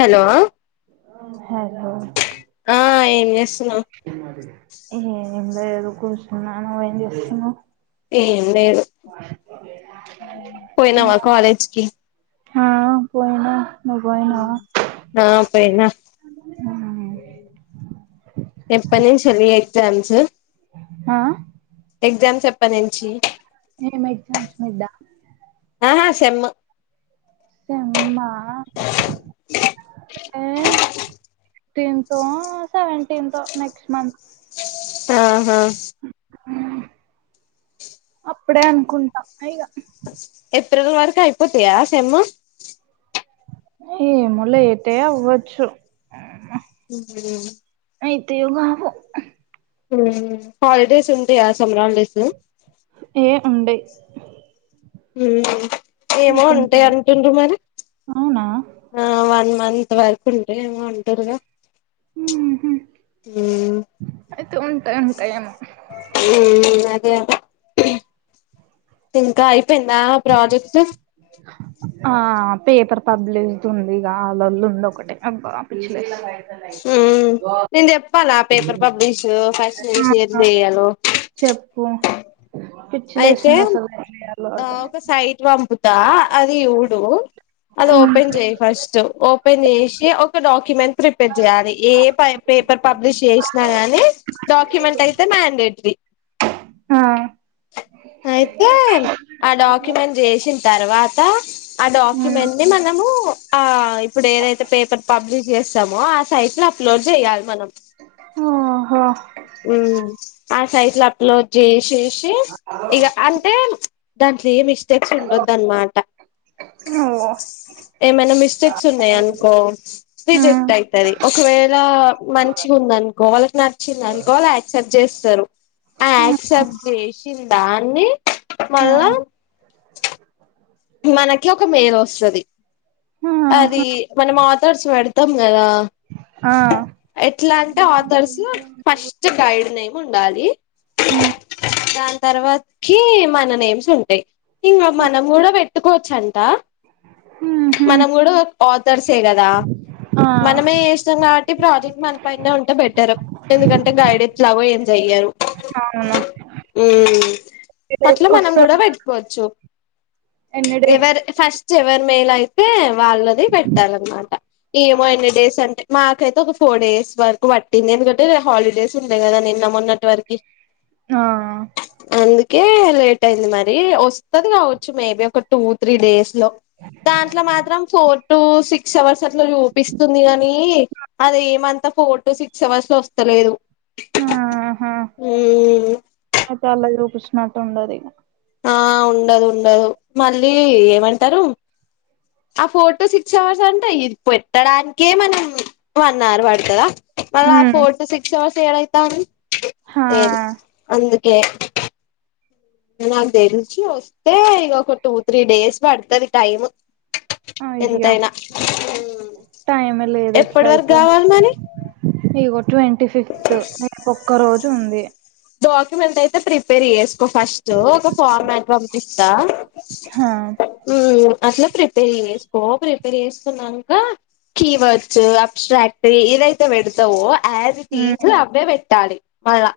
Hello ఆ [inaudible] ఏం చేస్తున్నావ్ ఏం లేదు కూర్చున్నా నువ్వేం చేస్తున్నావ్ ఏం లేదు పోయినావా కాలేజీకి హా పోయినా నువ్వు పోయినావా హ పోయినా ఎప్పటినుంచి ఉంది ఎగ్జామ్స్ ఆ ఎగ్జామ్స్ ఎప్పటినుంచి ఏం ఎగ్జామ్స్ మెడ ఆహా సేమ్ సెమ్మా ఏ ఫటీన్ తో సెవెంటీన్ తో నెక్స్ట్ మంత్ ఆహా అప్పుడే అనుకుంటా ఇగ ఏప్రిల్ వరకు అయిపోతయా సెమ్ ఏ మళ్ళా చేస్తే అవ్వచ్చు హ అయితే వవో మ్మ్ హాలిడేస్ ఉంటయా అసలు రామ్ డేస్లో ఏ ఉండాయి ఏమో ఉంటాయి అంటుండ్ర మరి అవునా ఆ వన్ మంత్ మంత్ వరకు ఉంటే ఏమో అంటుర్రుగా మ్మ్ అయితే ఉంటే ఉంటాయేమో మ్మ్ అదే అదే ఇంకా అయి అయిపోయిందా ప్రాజెక్టు ఆ పేపర్ పబ్లిష్ ఉంది ఇక ఆలోళ్ళు ఉంది ఒకటేబా పిచ్చలే మ్మ్ నేను చెప్పాలా పేపర్ పబ్లిష్ ఫస్ట్ నుంచి ఆ ఎట్లా చేయాలో చెప్పు అయితే పిచ్చిలేసింది అసల్ కి దా అది ఊడు అది ఓపెన్ చేయ ఫస్ట్ ఓపెన్ చేసి ఒక డాక్యూుమెంట్ చేయాలి ఏ పేపర్ పబ్లిష్ చేసినా గాని డాక్యుమెంట్ అయితే మండేటరీ ఆ అయితే ఆ డాక్యుమెంట్ చేసిన తర్వాత ఆ ఉమ్ డాక్యుమెంట్ ని మనము ఆ ఇప్పుడు ఏదైతే పేపర్ పబ్లిష్ చేస్త మో ఆ సైట్ లో అప్లోడ్ చేయాలి మనం ఆహా హు ఆ సైజ్ లా అప్లోడ్ చేసేసి ఇగ అంటే దాంట్ల ఏ మిస్టేక్స్ ఉండొదన్నమాట ఓ ఏమన్న మిస్టేక్ సున్నాయనుకో ఉమ్ రిజెక్ట్ అయితది ఒకవేళ మంచిగా ఉందనుకో వాళ్ళకి న చ్చిందనుకో వాళ్ళు యాక్సెప్ట్ చేస్తారు అ ఉమ్ యాక్సెప్ట్ చేసిందాన్ని ఆ మళ్ళా మనకి ఒక మేల్ వస్తది ఆహా అది మనం ఆతర్స్ పెడుతాం కదా ఆ ఎట్లా అంటే ఆథర్స్ ఫస్ట్ గైడ్ నేమ్ ఉం డాలీ ఆ దాని తర్వాతకిి మన నేమ్స్ ఉంటాయి ఇంగ మనం కూడా పెట్టుకోవచ్చంట మ్ హు మనం కూడా ఆథర్సే కదా మనమే చేసినం కబ ఈ ప్రాజెక్ట్ మనపైన్నే ఉంటే బెటర్ ఎందుకంటే గైడెట్లాగో ఏం చెయ్యరు అవునా హుమ్ అట్ల మనం కూడా పెట్టుకోవచ్చు ఎన్నడు చివరి మేల్ అయితే వాళ్ళది పెట్టాలన్నమాట ఏమో ఎన్ని డేస్ అంటే మాకైతే ఒక ఫోర్ డేస్ వరకు పట్టింది ఎందుకంటే హాలిడేస్ ఉండే కదా నిన్న మొన్నటి వరకి ఆ ఆ కే లేట్ అయింది మరి వస్తది కావచ్చు మేబీ ఒక టూ త్రీ డేస్ లో దాంట్లో మాత్రం ఫోర్ టు సిక్స్ అవర్స్ అట్లా చూపిస్తుంది కాని అదేమంతా ఫోర్ టు సిక్స్ అవర్స్ లో వస్తలేదు ఆహ మ్మ్ అయితే అాలా చూపించినట్టు ఉండది ఆ ఉండదు ఉండదు మళ్ళీ ఏమంటారు ఆ ఫోర్ టు సిక్స్ అవర్స్ అంటే ఇది పెట్టడానికే మనం వన్ అవర్ పడుతదా మళ్ళా ఉమ్ ఫోర్ టు సిక్స్ అవర్స్ ఏడైతంది హా లేదు అందు కే నాకు తెల్చి వస్తే ఇగ ఒక టూ త్రీ డేస్ పడుతది టైమ్ అయ్యో ఎంతైనా హు టైమే లేదు ఎప్పటి వరకు ఎట్లయితే కావాలి మరి ఇగో ట్వీ ఫిఫ్త్ ఒక్క రోజు ఉంది డాక్యుమెంట్ అయితే ప్రిపేర్ చేసుకో ఫస్ట్ ఒక ఫామ్ మేట్ పంపిస్తా హా మ్మ్ అట్లా ప్రిపేర్ చేసుకో ప్రిపేర్ చేసుకున్నాక కీవడ్స్ అప్స్ట్రాక్టీ ఇదైతే పెడుతావో మ్ యాజ్టీటిజ్ అవ్వే పెట్టాలి మళ్ళా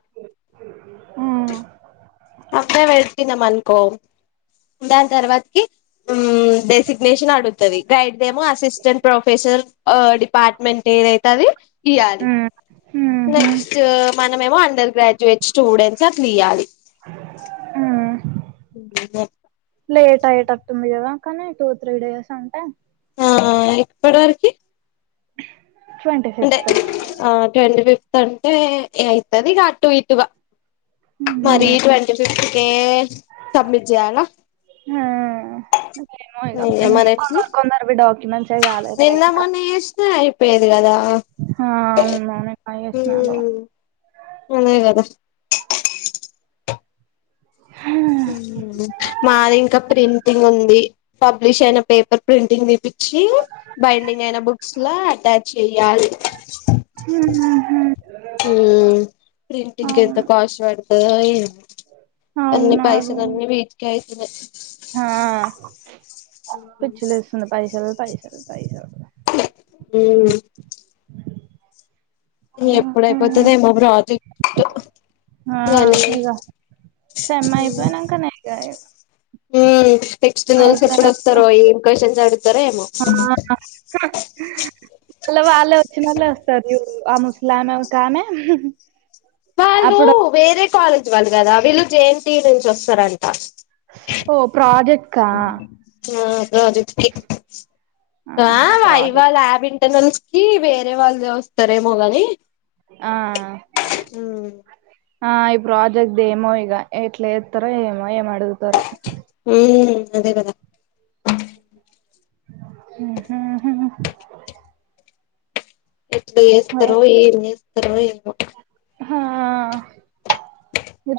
మ్ అవ్వే పెట్టినం అనుకో దాని తర్వాతికి హు డెసిగ్నేషన్ అడుగుతది గైడ్దేమో అసిస్టెంట్ ప్రొఫెసర్ డిపార్ట్మెంట్ ఏదైతె అది ఇయ్యలి మ్ మ్హు నెక్స్ట్ మనమోమొ అందరి గ్రాడ్యుయేట్ స్టూడెంట్స్ అట్ల ఇయ్యాలి మ్ లేట్ అయ్యేటట్టు ఉంది కదా కానీ టూ త్రీ డేస్ ఉంటే ఆ ఎప్పటి వరకి ట్వంటీ అంటే ఫిఫ్త్ ఆ ట్వంటీ ఫిఫ్త్ అంటే అయితదిగ అటు ఇటుగా మరి మ్ ట్వంటీ ఫిఫ్త్ కే సబ్మిట్ చేయాలా హా ఏమో ఇగ అయ్యా హు మరి కొం ఎట్లా కొందరికి డౌట్ ఉం నిన్న మొన్న చేసిన అయిపోయేది కదా ఆ అవును మౌని అయ్యేస్ట్ నాకు అదే కదా మాది ఇంకా ప్రింటింగ్ ఉంది పబ్లిష్ అయిన పేపర్ ప్రింటింగ్ తీపిచ్చి బైండింగ్ అయిన బుక్స్ లో అటాచ్ చెయాలి ఉహుహు ఉమ్ ప్రింటింగ్కి ఎంత అవును కాస్ట్ పడతదో అన్ని అవును అదే పైసలు అన్ని ఇంకా వీటికే అయితాయి పిచ్చలేస్తుంది పైసలు పైసలు పైసలు ఉమ్ ఎప్పుడైపోతుందో ఏమో ప్రాజెక్ట్ ఆ కానే ఇగ సెమ్ అయిపోయినంకనే ఇగ ఉమ్ టెక్స్ట్ నల్స్ ఎప్పుడ అయిపోయినంక వస్తారో ఏం క్వశ్చన్ అడుగుతారో ఏమో మళ్ళ వాళ్ళే వచ్చినోళ్ళే వస్తారు చూడు ఆ ముసలి ఆమె ఒక ఆమె వాళ్ళు అప్పుడు వేరే కాలేజ్ వాళ్ళు కదా వీళ్ళు జె ఎన్టియూ నుంచి వస్తారంట ఓ ప్రాజెక్ట్ కా ఆ [unintelligible] ఆహా వాయి వా ఇవాళ ప్రాజెక్ట్ ల్యాబ్ ఇంటర్నల్ కి వేరే వాళ్ళ వస్తరేమో అని ఆ ఆ ఈ ప్రాజెక్ట్ది ఏమో ఇగ ఎట్ల చేత్తర ఏమో ఏమా ఉమ్ అదే కదా ఉహుహు ఎట్ల చేస్తారో ఏం చేస్తారో ఏమో ఆ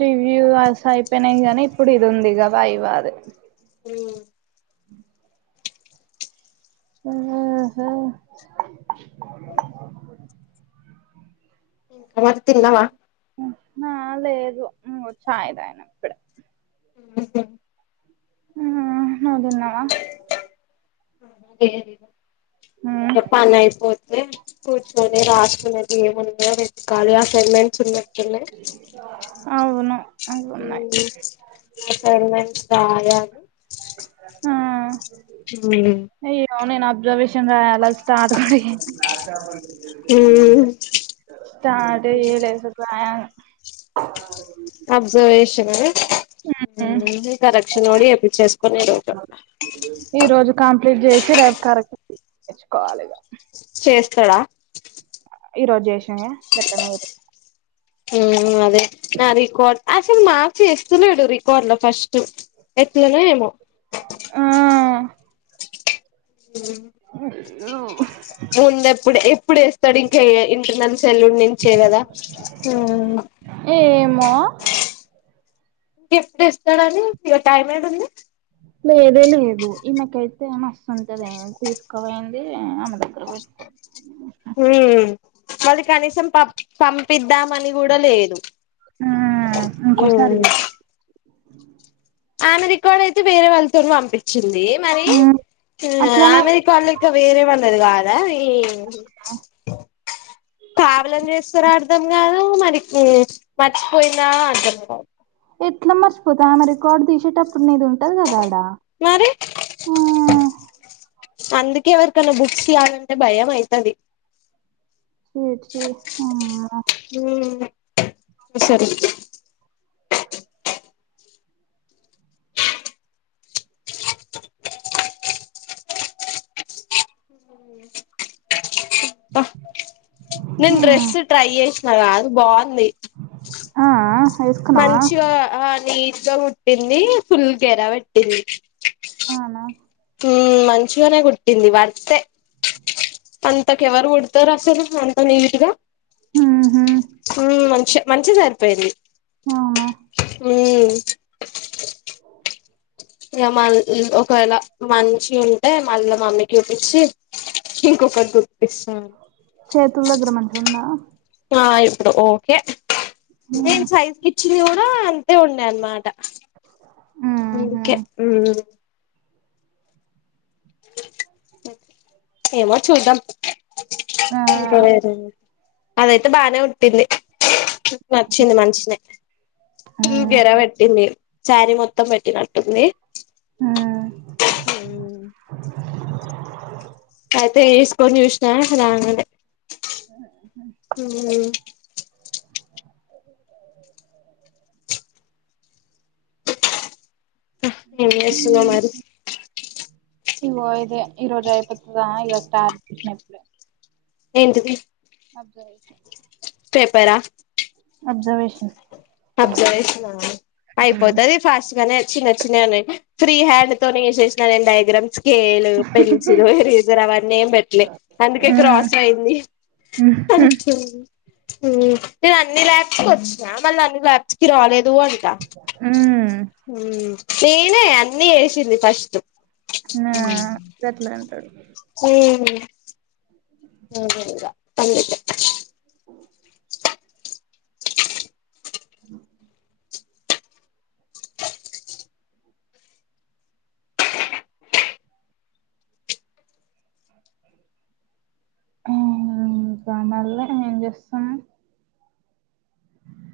రివ్యూస్ అయిపోయినాయి గానీ ఇప్పుడు ఇది ఉంది కబా అయివాద ఉమ్ ఓహా ఆ మరి తిన్నావా ఆ లేదు చాయి తాగిన ఇప్పుడ ఉమ్ ఉమ్ నువ్వు తిన్నావా అదే చెప్పాల్న అయిపోతే కూర్చొని రాసుకునేది ఏమున్నాయో వెతకాలి అసైన్మెంట్ చూడనే చూళ్ళే అవును అవి ఉమ్ ఉన్నాయి అసైన్మెంట్ రాయాలి ఉమ్ ఉమ్ అవును నేను అబ్జర్వేషన్ రాయాల స్టార్ట్ కూడా చేయ స్టార్ట్ ఏ చేయలే అసలు ప్ర అబ్జర్వేషన్ ఇంకా కరెక్షన్ కూడా చేపిచ్చేసుకొని ఈ రోజు ఈ రోజు కంప్లీట్ చేసి రేపు కరెక్ట్ చేపిచ్చుకోవాలి ఇగ చేస్తాడా ఈ రోజు చేసేయి గట్లనే ఉమ్ అదే నా రికార్డ్ అసలు మార్క్స్ వేస్తలేడు రికార్డ్ లో ఫస్ట్ ఎట్లనో ఏమో ఆ ఉమ్ ముంద ఎప్పుడు ఎప్పుడు వేస్తాడు ఇంకా ఇంటర్నల్స్ సెల్లు నుంచే కదా ఉమ్ ఏమో ఇంకా ఎప్పుడు వేస్తాడని ఇగ టైం యాడ ఉంది [unintelligible] వస్తూంటదే తీసుకోవయింది ఆమె ద హమ్ వాళ్ళు కనీసం ప పంపిద్దామని కూడా లేదు హమ్ ఇంకోసారి ఇయేదు ఆమె రికార్డ్ అయితే వేరే వాళ్ళతో నీ పంపించింది ది మరి హ్మ్. ఆ అట్లనే అమె రికార్డ్ లెక్క వేరే వాళ్ళది కాదా ఈ కావలని చేస్తారా అర్థం కాదు మరి మర్చిపోయిందా అర్ధంకాదు ఎట్లా మరచిపోత ఆమె రికార్డు తీసేటపు ఇప్పుడు నీది ఉంటాది కదా ఆడా మరి అందుకే ఎవరికన్నా బుక్స్ ఇయ్యాలంటే భయం అయితాది చి చి అవునా సరి నేను హ్మ్. డ్రెస్సు ట్రై చేసినగా అది బాగుంది ఆ! ఆ! ఏసుకున్నావా? మంచిగా ఆ నీ గ కుట్టింది ఫుల్ గేర పేట్టింది అవునా? ఉ మంచిగానే కుట్టింది వర్తే అంతకెవరు కుడతారు అసలు అంత నీట్ గా హుహు. ఆ మంచి మంచిగా సరిపోయింది అవునా? ఆమ్ ఇగ మరి ఒకేలా మంచి ఉంటే మళ్ళ మమ్మీ కి చూపించి ఇంకొకటి కుటిస్తాను చేతుల దగ్గర మంచిగా ఉంది ఇప్పుడు ఓకే నేను హ్మ్. సైజ్కి ఇచ్చింది కూడా అంతే ఉండే అన్న మాట హుహు. అందుకే ఏమో చూద్దాం ఆ! అదైతే బానే కుట్టింది నచ్చింది మంచిగానే ఆ! ఫుల్ గెరబెట్టింది సారీ మొత్తం పెట్టినట్టుంది ఆ! అయితే వేసుకోని చూసిన నార్మల్ యే [inaudible] ఉ ఏం చేస్తున్నావు మరి ఇగో ఇదే ఈ రోజు అయిపోతదా ఇగా స్టార్ [unintelligible] ఎంటిది అబ్జర్వేషన్ పేపర్ ఆ అబ్జర్వేషన్ అబ్జర్వేషన్ నా అయిపోతాది ఫాస్ట్ గానే చిన్న చిన్నగానే ఫ్రీ హ్యాండ్ తోనే చేసినా నేను డయాగ్రామ్స్ స్కేలు పెన్సిల్ ఎరైజర్ అవన్నీ ఏం పెట్టలే అందుకే క్రాస్ అయింది హ్మ్. అకే [unintelligible] నేను అన్ని లాబ్ కి వచ్చిన మళ్ళీ అన్ని ల్యాబ్స్ కి రాలేదు అంట హ్మ్ నేనే అన్నీ చేసింది ఫస్ట్ ఆ ఉ గట్లే అంటాడు ఉమ్ అదే ఇగ అందుకే అ [inaudible] ఆ ఇంకా మళ ఏంచేస్తునావు